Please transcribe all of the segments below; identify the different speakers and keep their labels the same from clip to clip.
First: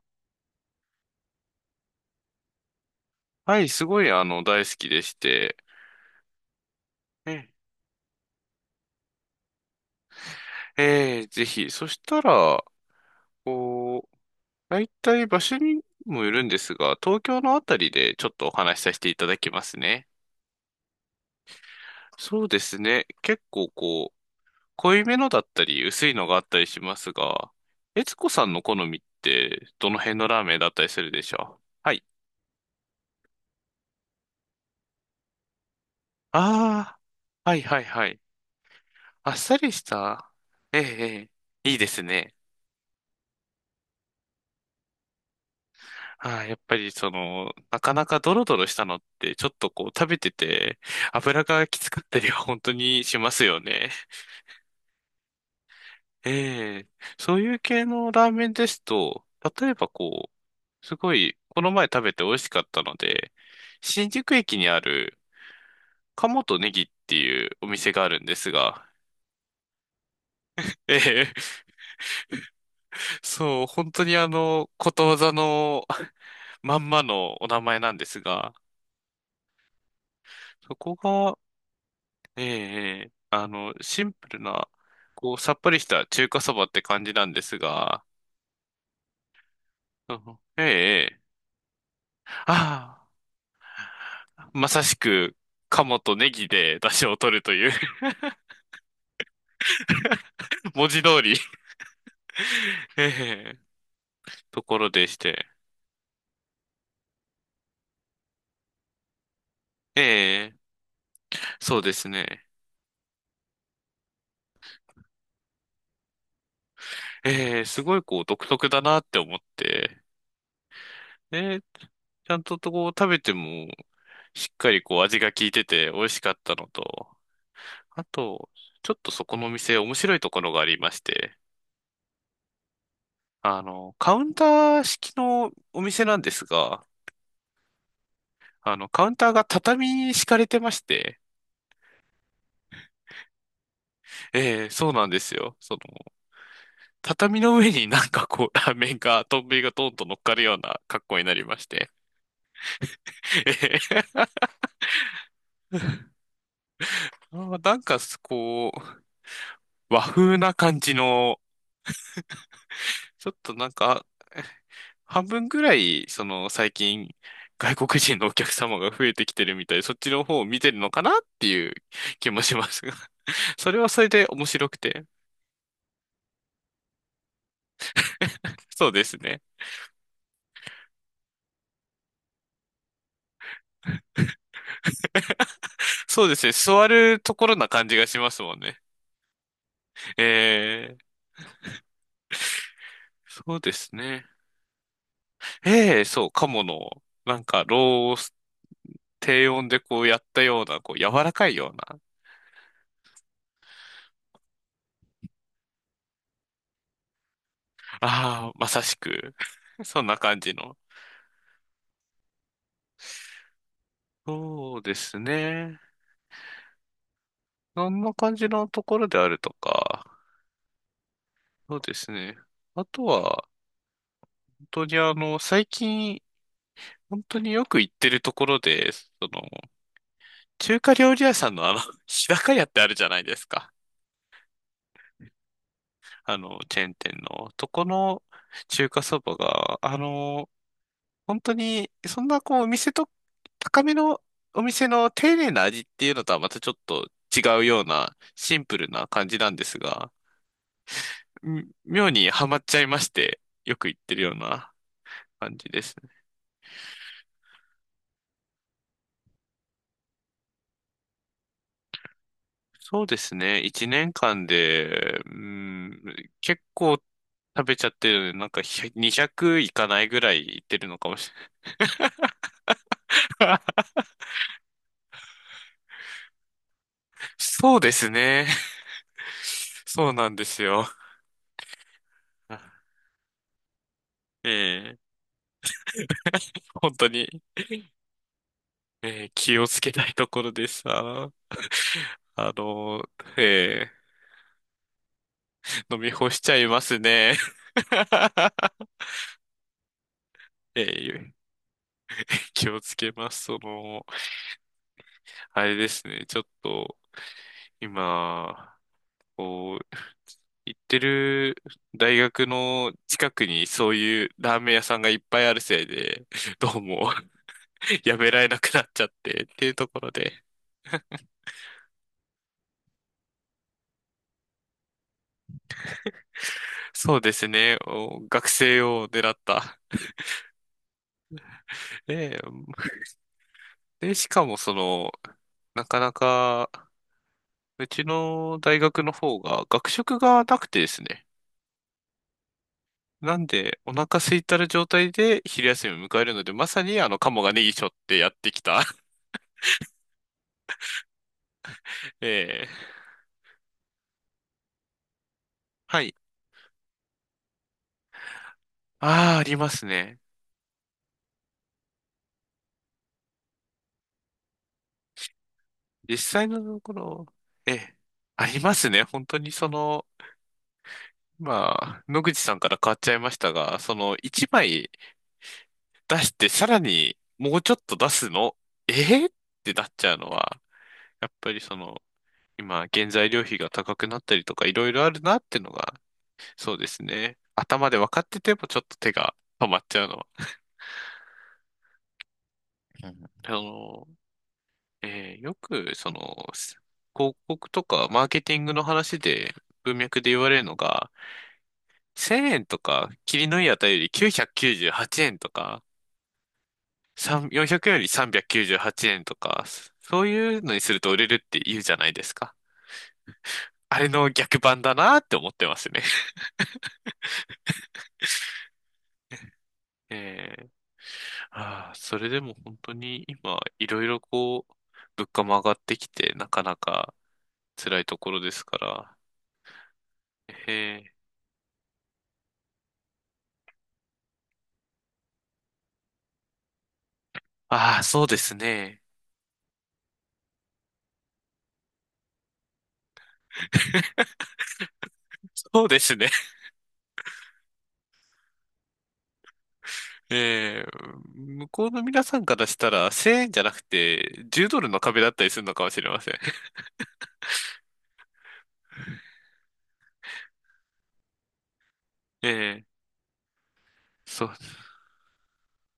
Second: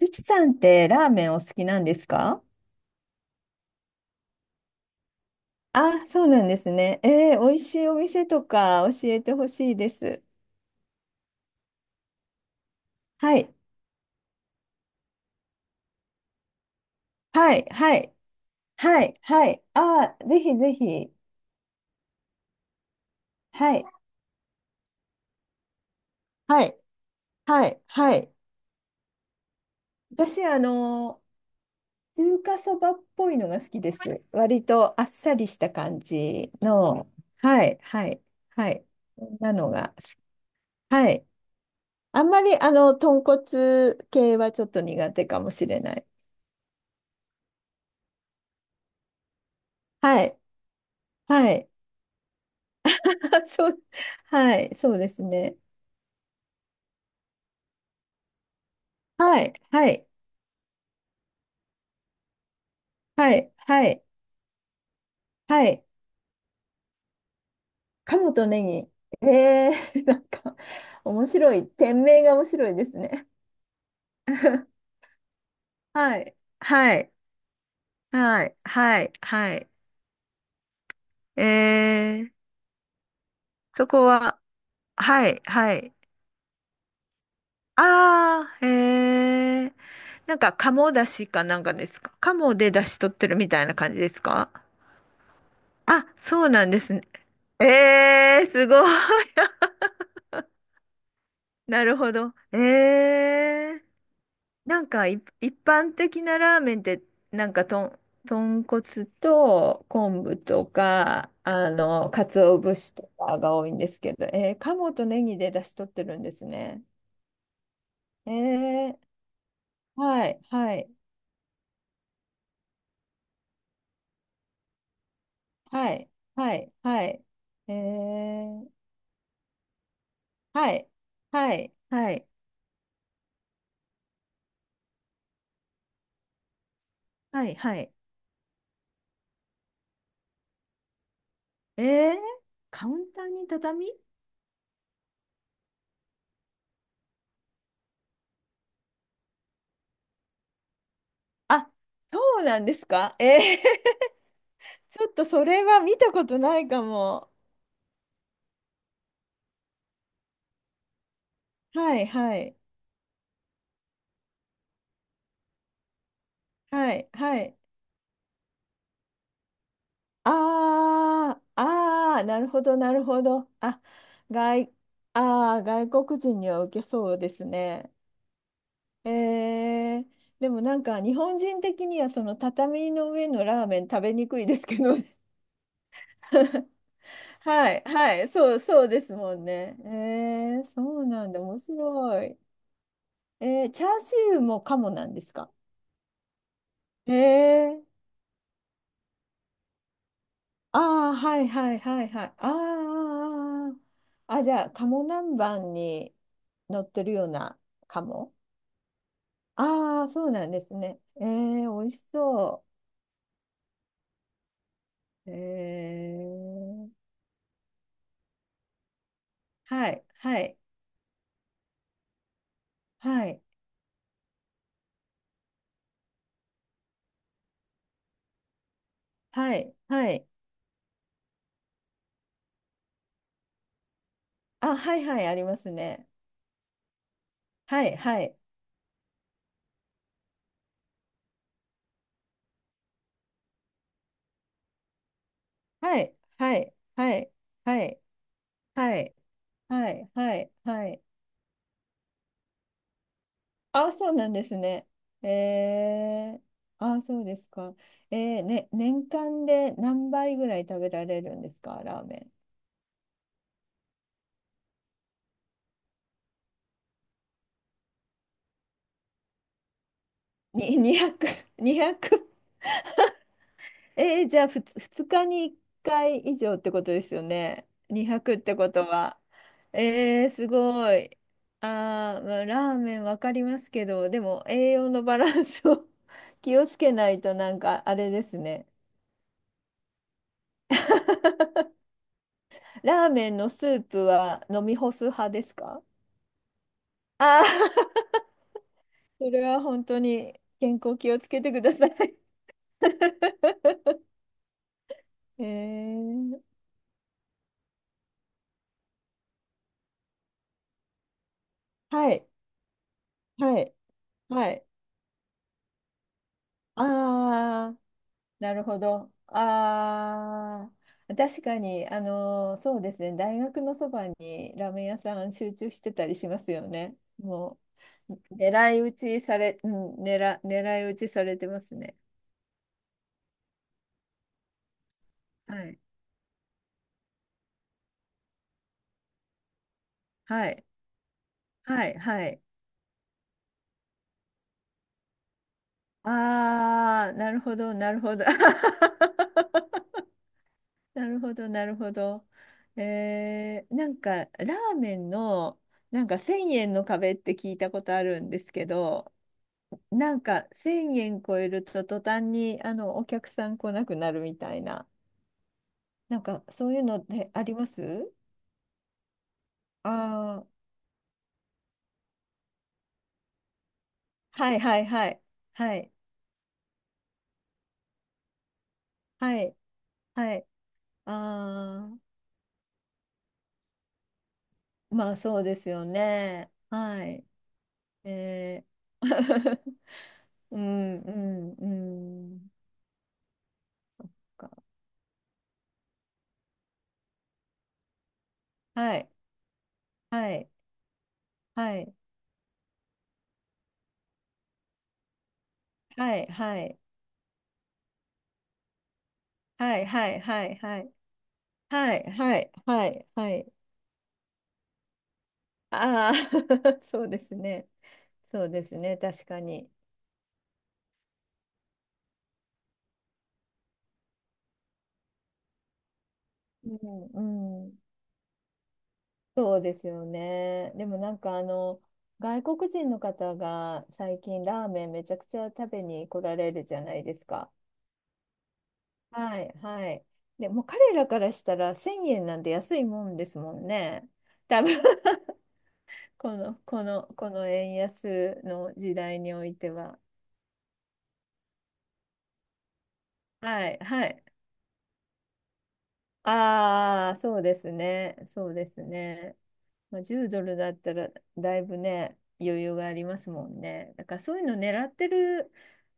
Speaker 1: ゆきさんってラーメンお好きなんですか？
Speaker 2: はい、すごい、大好きでして。
Speaker 1: あ、そうなんですね。
Speaker 2: え
Speaker 1: 美味しいお店とか教えてほしいです。
Speaker 2: え、ええぜひ。そしたら、
Speaker 1: はい、
Speaker 2: こう、大体場所にもよるんですが、東京
Speaker 1: は
Speaker 2: のあ
Speaker 1: い、
Speaker 2: たり
Speaker 1: はい、
Speaker 2: でちょっとお話しさせ
Speaker 1: は
Speaker 2: て
Speaker 1: い、
Speaker 2: いただ
Speaker 1: は
Speaker 2: きま
Speaker 1: い。
Speaker 2: すね。
Speaker 1: あー、ぜひぜひ。
Speaker 2: そうですね。結構
Speaker 1: はい、
Speaker 2: 濃いめのだったり、薄いのがあった
Speaker 1: は
Speaker 2: り
Speaker 1: い、
Speaker 2: しますが、
Speaker 1: はい、
Speaker 2: 悦
Speaker 1: は
Speaker 2: 子
Speaker 1: い。
Speaker 2: さんの好みって、どの辺のラー
Speaker 1: 私、
Speaker 2: メンだったりするでしょう？はい。
Speaker 1: 中華そばっぽいのが好きです。割とあっさりした感じ
Speaker 2: あ
Speaker 1: の、
Speaker 2: あ、はい
Speaker 1: はい、
Speaker 2: はいは
Speaker 1: は
Speaker 2: い。
Speaker 1: い、はい。こ
Speaker 2: あっ
Speaker 1: んな
Speaker 2: さ
Speaker 1: の
Speaker 2: りし
Speaker 1: が好き。
Speaker 2: た。ええ、
Speaker 1: はい。
Speaker 2: ええいいです
Speaker 1: あん
Speaker 2: ね。
Speaker 1: まり、豚骨系はちょっと苦手かもしれない。
Speaker 2: はい、やっぱりなかなかドロドロしたのって、ちょっと食べ
Speaker 1: は
Speaker 2: て
Speaker 1: い。
Speaker 2: て、油
Speaker 1: は
Speaker 2: が
Speaker 1: い。
Speaker 2: きつかったりは本当にします
Speaker 1: あ
Speaker 2: よ
Speaker 1: そう、
Speaker 2: ね。
Speaker 1: はい、そうですね。
Speaker 2: ええ、そういう系のラーメンですと、
Speaker 1: はい、
Speaker 2: 例えば
Speaker 1: はい、
Speaker 2: すごい、この前食べて美味しかったので、
Speaker 1: はい、はい、
Speaker 2: 新宿駅にある、
Speaker 1: はい。
Speaker 2: 鴨とネギっていうお店があるん
Speaker 1: 鴨
Speaker 2: で
Speaker 1: と
Speaker 2: す
Speaker 1: ネ
Speaker 2: が、
Speaker 1: ギ。なんか、面
Speaker 2: ええ、
Speaker 1: 白い。店名が面白いですね。
Speaker 2: そう、本当にことわざの
Speaker 1: はい、
Speaker 2: まん
Speaker 1: は
Speaker 2: ま
Speaker 1: い、
Speaker 2: のお名前なんです
Speaker 1: は
Speaker 2: が、
Speaker 1: い、はい、はい。
Speaker 2: そこが、
Speaker 1: えー、
Speaker 2: ええ、ええ、
Speaker 1: そ
Speaker 2: シ
Speaker 1: こ
Speaker 2: ンプル
Speaker 1: は、
Speaker 2: な、
Speaker 1: はい、
Speaker 2: さっぱ
Speaker 1: は
Speaker 2: りし
Speaker 1: い。
Speaker 2: た中華そばって感じなんですが、
Speaker 1: あー、えー。
Speaker 2: う
Speaker 1: な
Speaker 2: ん、
Speaker 1: んか、
Speaker 2: ええ、
Speaker 1: 鴨だ
Speaker 2: ええ、
Speaker 1: しかなんかですか？鴨でだし
Speaker 2: あ
Speaker 1: 取ってるみたいな感じです
Speaker 2: あ、
Speaker 1: か？
Speaker 2: まさしく、鴨
Speaker 1: あ、
Speaker 2: とネ
Speaker 1: そ
Speaker 2: ギ
Speaker 1: うなん
Speaker 2: で
Speaker 1: で
Speaker 2: 出
Speaker 1: すね。
Speaker 2: 汁を取るという
Speaker 1: すごい。
Speaker 2: 文字通り
Speaker 1: なるほど。え
Speaker 2: ええ、
Speaker 1: え
Speaker 2: と
Speaker 1: ー。
Speaker 2: こ
Speaker 1: なん
Speaker 2: ろで
Speaker 1: か
Speaker 2: し
Speaker 1: い
Speaker 2: て。
Speaker 1: 一般的なラーメンって、なんか豚骨と
Speaker 2: え
Speaker 1: 昆布
Speaker 2: え、
Speaker 1: とか
Speaker 2: そうですね。
Speaker 1: 鰹節とかが多いんですけど、鴨とネギで出汁取ってるんですね。
Speaker 2: ええ、すごい
Speaker 1: え
Speaker 2: 独特だな
Speaker 1: ー、
Speaker 2: って思って、
Speaker 1: はいはい
Speaker 2: ええ、ちゃんと食べても、しっかり味が効いてて
Speaker 1: は
Speaker 2: 美
Speaker 1: い
Speaker 2: 味しかった
Speaker 1: は
Speaker 2: の
Speaker 1: いは
Speaker 2: と、
Speaker 1: い。え
Speaker 2: あと、
Speaker 1: ー、
Speaker 2: ちょっとそこのお店面白いところがあ
Speaker 1: は
Speaker 2: り
Speaker 1: い
Speaker 2: まして、
Speaker 1: はいはい
Speaker 2: カウンター式のお店なんですが、
Speaker 1: はいはい。
Speaker 2: カウンターが畳に敷かれてまして、
Speaker 1: えー、カウンターに畳。
Speaker 2: ええ、そうなんですよ。その、畳の上になんかラーメンが、丼がトンと乗っかるような格好になりまし
Speaker 1: あ、
Speaker 2: て、
Speaker 1: そうなんですか？え
Speaker 2: え
Speaker 1: ー。
Speaker 2: え、
Speaker 1: ちょっとそれは見たことないかも。
Speaker 2: あ、なんかすこう、和風な感じの、
Speaker 1: はいはい
Speaker 2: ちょっとなんか、半分ぐらい、最
Speaker 1: はい
Speaker 2: 近、
Speaker 1: はい。
Speaker 2: 外国人のお客様が増えてきてるみたいで、そっちの方を見てるのかなっ
Speaker 1: あー
Speaker 2: ていう
Speaker 1: あー、
Speaker 2: 気
Speaker 1: な
Speaker 2: も
Speaker 1: る
Speaker 2: し
Speaker 1: ほ
Speaker 2: ま
Speaker 1: ど
Speaker 2: すが、
Speaker 1: なるほど。
Speaker 2: それ
Speaker 1: あ、
Speaker 2: はそれで面白
Speaker 1: 外、
Speaker 2: くて。
Speaker 1: あー外国人には受けそうですね。
Speaker 2: そうで
Speaker 1: え
Speaker 2: すね。
Speaker 1: ー、でもなんか日本人的にはその畳の上のラーメン食べにくいですけどね。
Speaker 2: そうですね。座ると ころな
Speaker 1: はい
Speaker 2: 感じが
Speaker 1: は
Speaker 2: し
Speaker 1: い
Speaker 2: ます
Speaker 1: そ
Speaker 2: も
Speaker 1: う
Speaker 2: んね。
Speaker 1: そうですもんね。
Speaker 2: え
Speaker 1: そ
Speaker 2: え、
Speaker 1: うなんだ。面白い。
Speaker 2: そうで
Speaker 1: チャ
Speaker 2: す
Speaker 1: ーシ
Speaker 2: ね。
Speaker 1: ューもカモなんですか？
Speaker 2: ええ、そう、鴨の、
Speaker 1: え
Speaker 2: なんか、
Speaker 1: ー
Speaker 2: ロース、低温でこうやったよう
Speaker 1: あ
Speaker 2: な、柔
Speaker 1: あ、
Speaker 2: ら
Speaker 1: はい
Speaker 2: かいよ
Speaker 1: は
Speaker 2: う
Speaker 1: い
Speaker 2: な。
Speaker 1: はいはい。ああ、ああ、あ、じゃあ、鴨南蛮に乗ってるような鴨。
Speaker 2: ああ、まさしく、そ
Speaker 1: あ
Speaker 2: ん
Speaker 1: あ、
Speaker 2: な
Speaker 1: そう
Speaker 2: 感
Speaker 1: なん
Speaker 2: じ
Speaker 1: です
Speaker 2: の。
Speaker 1: ね。美味しそ
Speaker 2: そうです
Speaker 1: う。
Speaker 2: ね。
Speaker 1: ー、
Speaker 2: そんな感じのところであると
Speaker 1: は
Speaker 2: か。
Speaker 1: い、はい、
Speaker 2: そうですね。あと
Speaker 1: はい、
Speaker 2: は、本当に最近、本当によく行ってるところで、
Speaker 1: はい、はい。
Speaker 2: 中華料理屋さんの日高屋ってあるじゃないですか。
Speaker 1: あ、はいはい、ありますね。
Speaker 2: チェーン店の、と
Speaker 1: は
Speaker 2: こ
Speaker 1: い、は
Speaker 2: の
Speaker 1: い、
Speaker 2: 中華そばが、本当に、そんなお店と、高めのお店の丁寧な味っ
Speaker 1: は
Speaker 2: ていう
Speaker 1: い、
Speaker 2: のとはま
Speaker 1: は
Speaker 2: たちょっ
Speaker 1: い、
Speaker 2: と
Speaker 1: はい、
Speaker 2: 違うよ
Speaker 1: は
Speaker 2: う
Speaker 1: い、
Speaker 2: な、シンプル
Speaker 1: は
Speaker 2: な
Speaker 1: い、
Speaker 2: 感じなんです
Speaker 1: はい、
Speaker 2: が、
Speaker 1: はい、はい。
Speaker 2: 妙にハマっちゃいまして、よく
Speaker 1: あ、
Speaker 2: 行っ
Speaker 1: そう
Speaker 2: てる
Speaker 1: な
Speaker 2: よ
Speaker 1: ん
Speaker 2: う
Speaker 1: です
Speaker 2: な
Speaker 1: ね。
Speaker 2: 感じですね。
Speaker 1: えー、あ、そうですか。ね、年間で何杯ぐらい食べられるんですか、ラーメ
Speaker 2: そうですね、一年間で、うん、結構食べちゃってるので、なんか100 200いかないぐらい
Speaker 1: ン？
Speaker 2: 行って
Speaker 1: に、
Speaker 2: るのかも
Speaker 1: 200、
Speaker 2: しれない。
Speaker 1: 2 0。じゃあ、2日に1回以上ってことですよね。
Speaker 2: そうです
Speaker 1: 200っ
Speaker 2: ね。
Speaker 1: てことは。
Speaker 2: そうなんで
Speaker 1: す
Speaker 2: すよ。
Speaker 1: ごい。あー、まあ、ラー メンわかりますけど、でも栄養
Speaker 2: え
Speaker 1: の
Speaker 2: え、
Speaker 1: バランスを 気をつけ
Speaker 2: 本当
Speaker 1: ない
Speaker 2: に、
Speaker 1: となんかあれですね。
Speaker 2: ええ、気をつけたいところでさ、あ
Speaker 1: ラーメンのスー
Speaker 2: の、ええ、
Speaker 1: プは飲み干す派ですか？
Speaker 2: 飲み干しちゃいますね。
Speaker 1: ああ、それは本当に健康
Speaker 2: え
Speaker 1: 気をつ
Speaker 2: え、
Speaker 1: けてください。
Speaker 2: 気をつけます。
Speaker 1: え
Speaker 2: あれですね、ちょ
Speaker 1: ー、
Speaker 2: っと、今、こう、行ってる
Speaker 1: は
Speaker 2: 大
Speaker 1: い、
Speaker 2: 学の近く
Speaker 1: は
Speaker 2: に
Speaker 1: い、
Speaker 2: そういう
Speaker 1: は
Speaker 2: ラー
Speaker 1: い。
Speaker 2: メン屋さんがいっぱいあるせいで、どうも
Speaker 1: ああ、
Speaker 2: やめられ
Speaker 1: な
Speaker 2: な
Speaker 1: る
Speaker 2: く
Speaker 1: ほ
Speaker 2: なっちゃ
Speaker 1: ど。
Speaker 2: ってっていうところで、
Speaker 1: ああ、確かに、そうですね、大学のそばにラーメン屋さん集中してたりしますよね。
Speaker 2: そうです
Speaker 1: も
Speaker 2: ね、
Speaker 1: う、
Speaker 2: お学
Speaker 1: 狙い
Speaker 2: 生
Speaker 1: 撃
Speaker 2: を
Speaker 1: ち
Speaker 2: 狙っ
Speaker 1: され、う
Speaker 2: た。
Speaker 1: ん、狙い撃ちされてますね。
Speaker 2: ねえ、で、しかも
Speaker 1: はい、
Speaker 2: なかなか、うちの大学の方が学食が
Speaker 1: は
Speaker 2: な
Speaker 1: い、
Speaker 2: くてですね。
Speaker 1: はい、はい。
Speaker 2: なんで、お腹空いたる状態で昼休みを迎えるので、まさに
Speaker 1: ああ、
Speaker 2: カ
Speaker 1: なる
Speaker 2: モが
Speaker 1: ほ
Speaker 2: ネギ
Speaker 1: ど、
Speaker 2: 背負っ
Speaker 1: なる
Speaker 2: て
Speaker 1: ほど。
Speaker 2: やってきた。
Speaker 1: なるほど、なるほど。
Speaker 2: ええ、
Speaker 1: なんか、ラーメンの、
Speaker 2: は
Speaker 1: なん
Speaker 2: い。
Speaker 1: か1000円の壁って聞いたことあるんですけど、
Speaker 2: ああ、あります
Speaker 1: な
Speaker 2: ね。
Speaker 1: んか1000円超えると途端にお客さん来なくなるみたいな、
Speaker 2: 実
Speaker 1: なんか
Speaker 2: 際の
Speaker 1: そう
Speaker 2: と
Speaker 1: いう
Speaker 2: こ
Speaker 1: のっ
Speaker 2: ろ、
Speaker 1: てありま
Speaker 2: ええ、
Speaker 1: す？
Speaker 2: ありますね。本当に
Speaker 1: ああー、
Speaker 2: まあ、野口さんから変わっちゃいましたが、一
Speaker 1: はいはい
Speaker 2: 枚
Speaker 1: はい。はい。
Speaker 2: 出して、さらにもうちょっと出すの、ええっ
Speaker 1: はい。
Speaker 2: てなっちゃうの
Speaker 1: はい。
Speaker 2: は、やっぱり
Speaker 1: あ
Speaker 2: 今、原材料費が高くなったりとか、いろい
Speaker 1: あ、
Speaker 2: ろ
Speaker 1: ま
Speaker 2: あ
Speaker 1: あ
Speaker 2: るな
Speaker 1: そう
Speaker 2: っ
Speaker 1: で
Speaker 2: て
Speaker 1: す
Speaker 2: の
Speaker 1: よ
Speaker 2: が、
Speaker 1: ね。
Speaker 2: そうです
Speaker 1: はい。
Speaker 2: ね。頭で分かってて
Speaker 1: えー
Speaker 2: も、ちょっと手が止 まっちゃうのは。
Speaker 1: うんうんうん。
Speaker 2: うん、よく、広告とかマーケティングの
Speaker 1: はい、
Speaker 2: 話で、文脈で
Speaker 1: は
Speaker 2: 言わ
Speaker 1: い、
Speaker 2: れるのが、
Speaker 1: はい、
Speaker 2: 1000円とか、切りのいい値より998円とか、
Speaker 1: はい、はい、
Speaker 2: 3 400円より398円とか、
Speaker 1: はい、
Speaker 2: そ
Speaker 1: は
Speaker 2: そ
Speaker 1: い、
Speaker 2: う
Speaker 1: は
Speaker 2: い
Speaker 1: い、
Speaker 2: うの
Speaker 1: は
Speaker 2: にす
Speaker 1: い、
Speaker 2: ると売れるって言うじ
Speaker 1: は
Speaker 2: ゃ
Speaker 1: い、
Speaker 2: ないです
Speaker 1: はい、
Speaker 2: か。
Speaker 1: はい、はい。
Speaker 2: あれの逆版だなって思ってますね。
Speaker 1: ああ ー、そうですね。そうですね、確かに。
Speaker 2: えーああ、それでも本当に今、いろいろ物価も上がってきて、なか
Speaker 1: う
Speaker 2: なか
Speaker 1: ん、うん、
Speaker 2: 辛いところですから。
Speaker 1: そうですよ
Speaker 2: へ
Speaker 1: ね。でもな
Speaker 2: え。
Speaker 1: んか外国人の方が最近ラーメンめちゃくちゃ食べに来られるじゃないですか。
Speaker 2: ああ、そうですね。
Speaker 1: はい、はい。でもう彼らからしたら1000円なんて安いもんですもんね。多分
Speaker 2: そうですね。
Speaker 1: この円安の時代においては。
Speaker 2: ええ、向こうの皆さんからしたら、1000円じゃ
Speaker 1: は
Speaker 2: な
Speaker 1: い、
Speaker 2: く
Speaker 1: はい。
Speaker 2: て、10ドルの壁だったりするのかもしれません。
Speaker 1: ああ、そうですね。そうですね。まあ、10ドルだったらだいぶね、
Speaker 2: え
Speaker 1: 余裕
Speaker 2: え、
Speaker 1: がありますもんね。だからそうい
Speaker 2: そ
Speaker 1: う
Speaker 2: う。
Speaker 1: の狙ってる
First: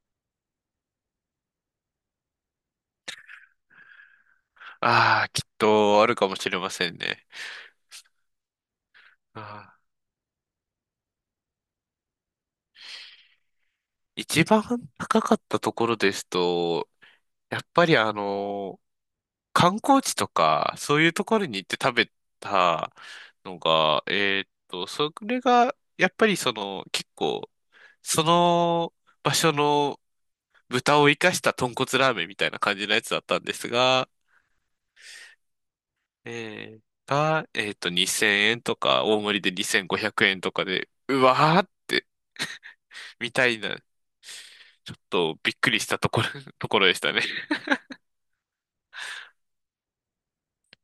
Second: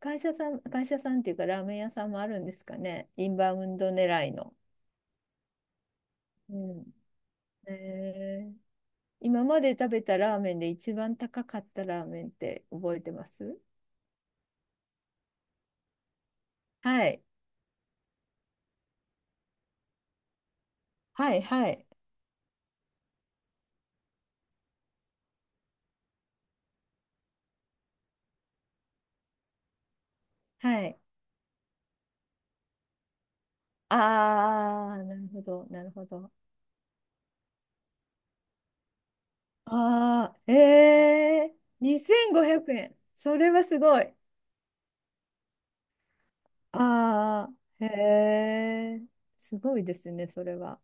Speaker 1: 会社さん、会社さんっていうかラーメン屋さんもあるんですかね。インバウンド狙いの。
Speaker 2: ああ、きっとあるかもし
Speaker 1: う
Speaker 2: れませ
Speaker 1: ん。
Speaker 2: んね。
Speaker 1: えー
Speaker 2: あ
Speaker 1: 今まで
Speaker 2: あ、
Speaker 1: 食べたラーメンで一番高かったラーメンって覚えてます？
Speaker 2: 一番高かったところですと、
Speaker 1: はい。
Speaker 2: やっぱりあの観光地とか、そういうと
Speaker 1: は
Speaker 2: こ
Speaker 1: い、
Speaker 2: ろに行っ
Speaker 1: は
Speaker 2: て
Speaker 1: い。
Speaker 2: 食べたのが、それが、やっぱり結構、その場所の
Speaker 1: はい。
Speaker 2: 豚を生かした豚骨ラーメンみたいな感じのやつだったんですが、
Speaker 1: ああ、なるほど、なるほど。
Speaker 2: 2000円とか、大盛りで2500
Speaker 1: あ
Speaker 2: 円と
Speaker 1: あ、え
Speaker 2: かで、うわ
Speaker 1: え
Speaker 2: ーって、
Speaker 1: 2500円。
Speaker 2: み
Speaker 1: そ
Speaker 2: た
Speaker 1: れ
Speaker 2: い
Speaker 1: は
Speaker 2: な、
Speaker 1: すごい。
Speaker 2: ちょっとびっくりしたところ、ところでしたね。
Speaker 1: ああ、へえ、すごいですね、それは。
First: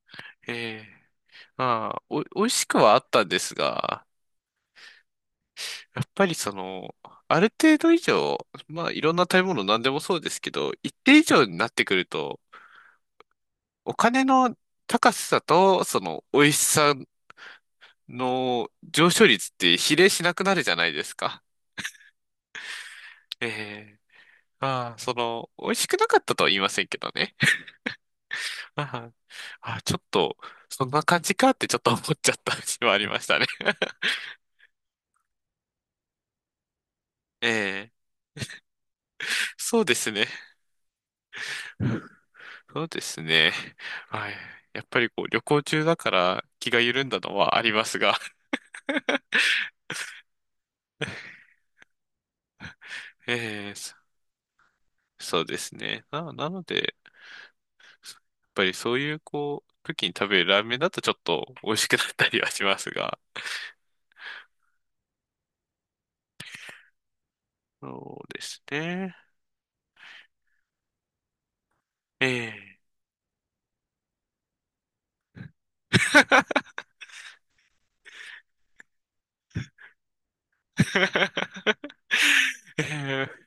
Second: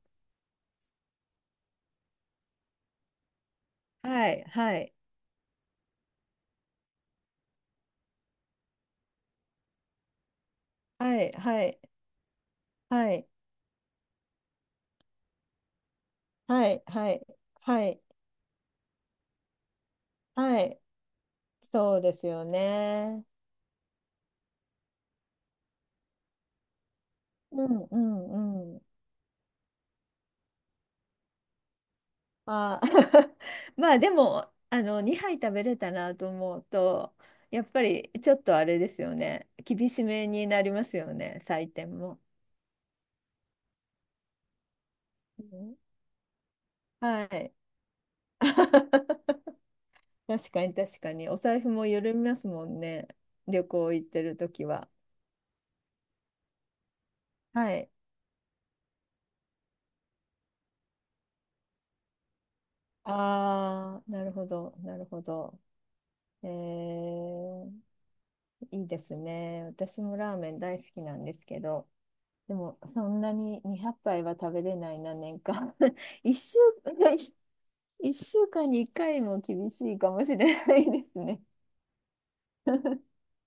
Speaker 2: えーまあ、美味しくはあったんですが、
Speaker 1: はい、はい、
Speaker 2: やっぱりある程度以上、まあいろんな食べ物何でもそうですけど、一定
Speaker 1: は
Speaker 2: 以
Speaker 1: い、
Speaker 2: 上に
Speaker 1: は
Speaker 2: なっ
Speaker 1: い、
Speaker 2: てくると、
Speaker 1: はい、
Speaker 2: お金の高さとその美味し
Speaker 1: はい、
Speaker 2: さ
Speaker 1: はい、はい、
Speaker 2: の上昇率って比例しなくな
Speaker 1: は
Speaker 2: るじゃ
Speaker 1: い。
Speaker 2: ないですか。
Speaker 1: そうですよね。
Speaker 2: ええ、まあ、美味しくなかったとは言いませんけどね。
Speaker 1: うん、うん、
Speaker 2: ああ、ちょっと、そんな感じかってちょっと思っちゃった
Speaker 1: あ
Speaker 2: 節はありまし
Speaker 1: ー
Speaker 2: たね。
Speaker 1: まあでもあの2杯食べれたなと思うとやっぱ
Speaker 2: ええ、
Speaker 1: りちょっとあれですよね
Speaker 2: そう
Speaker 1: 厳
Speaker 2: で
Speaker 1: し
Speaker 2: すね。
Speaker 1: めになりますよね採点も。
Speaker 2: そうですね。はい。やっぱりこう旅
Speaker 1: う
Speaker 2: 行
Speaker 1: ん、
Speaker 2: 中だから気が緩んだ
Speaker 1: は
Speaker 2: の
Speaker 1: い
Speaker 2: はありますが、
Speaker 1: 確かに確かに お財布も緩みますもんね旅
Speaker 2: ええ、
Speaker 1: 行
Speaker 2: そ
Speaker 1: 行ってる時は。
Speaker 2: そうですね。なので、や
Speaker 1: はい。
Speaker 2: っぱりそういう時に食べるラーメンだとちょっと美味しくなったりはしますが、
Speaker 1: ああ、なるほどなるほど。えー、
Speaker 2: そうです
Speaker 1: いいで
Speaker 2: ね。
Speaker 1: すね。私もラーメン大好きなんですけど。
Speaker 2: え
Speaker 1: でも、
Speaker 2: え
Speaker 1: そんなに200杯は食べれないな、年間。一週、一週間に1回も厳しいかもしれないですね。
Speaker 2: ええ、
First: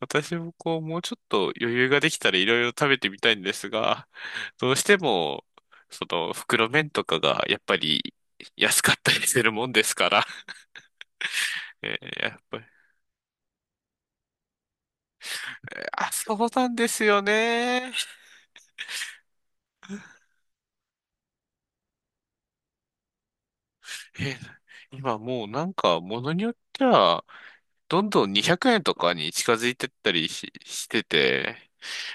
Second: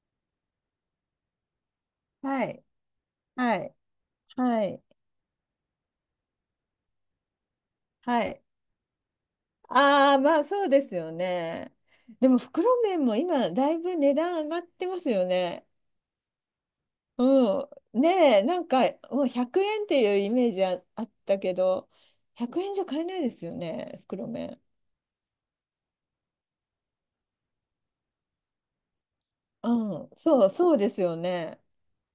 Speaker 2: 私ももうちょっと余裕ができたらい
Speaker 1: は
Speaker 2: ろい
Speaker 1: い、
Speaker 2: ろ食べてみたいんで
Speaker 1: は
Speaker 2: す
Speaker 1: い、
Speaker 2: が、
Speaker 1: は
Speaker 2: どうし
Speaker 1: い、
Speaker 2: ても、その袋麺とかがやっぱり
Speaker 1: はい。
Speaker 2: 安かったりするもんですか
Speaker 1: ああ、
Speaker 2: ら、
Speaker 1: まあそうですよね。で
Speaker 2: や
Speaker 1: も、
Speaker 2: っぱり、
Speaker 1: 袋麺も今、だいぶ値段上がってますよね。
Speaker 2: あ、そうなんですよ
Speaker 1: う
Speaker 2: ね。
Speaker 1: ん。ねえ、なんか、もう100円っていうイメージあったけど、100円じゃ買えないですよね、袋
Speaker 2: えー
Speaker 1: 麺。
Speaker 2: 今もうなんか、ものによっては、どんどん200円とかに近づ
Speaker 1: う
Speaker 2: いてっ
Speaker 1: ん、
Speaker 2: たり
Speaker 1: そう、そう
Speaker 2: し
Speaker 1: です
Speaker 2: て
Speaker 1: よね。
Speaker 2: て、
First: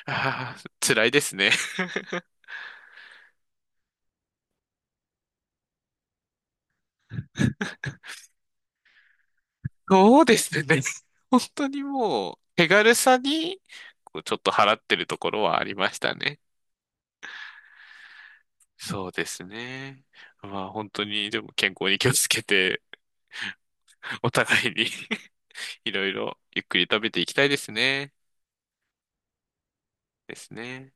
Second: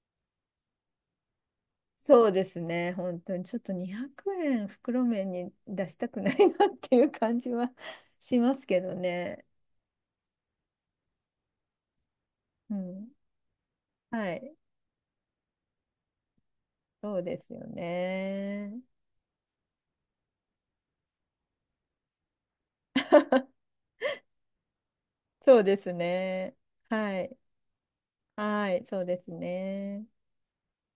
Speaker 2: あー、辛いですね。
Speaker 1: そうですね、本当にちょっと200円袋麺に出したくないなっていう感じは しますけどね。
Speaker 2: そうですね。本当にもう、手
Speaker 1: う
Speaker 2: 軽
Speaker 1: ん、
Speaker 2: さに、
Speaker 1: は
Speaker 2: ちょっと
Speaker 1: い、
Speaker 2: 払ってるところはありましたね。
Speaker 1: そうですよね。
Speaker 2: そうですね。まあ本当に、でも健康に気をつけて、お互いに
Speaker 1: そうで
Speaker 2: い
Speaker 1: す
Speaker 2: ろいろ
Speaker 1: ね。
Speaker 2: ゆっくり食べて
Speaker 1: は
Speaker 2: いき
Speaker 1: い、
Speaker 2: たいですね。
Speaker 1: はい、そうですね。
Speaker 2: ですね。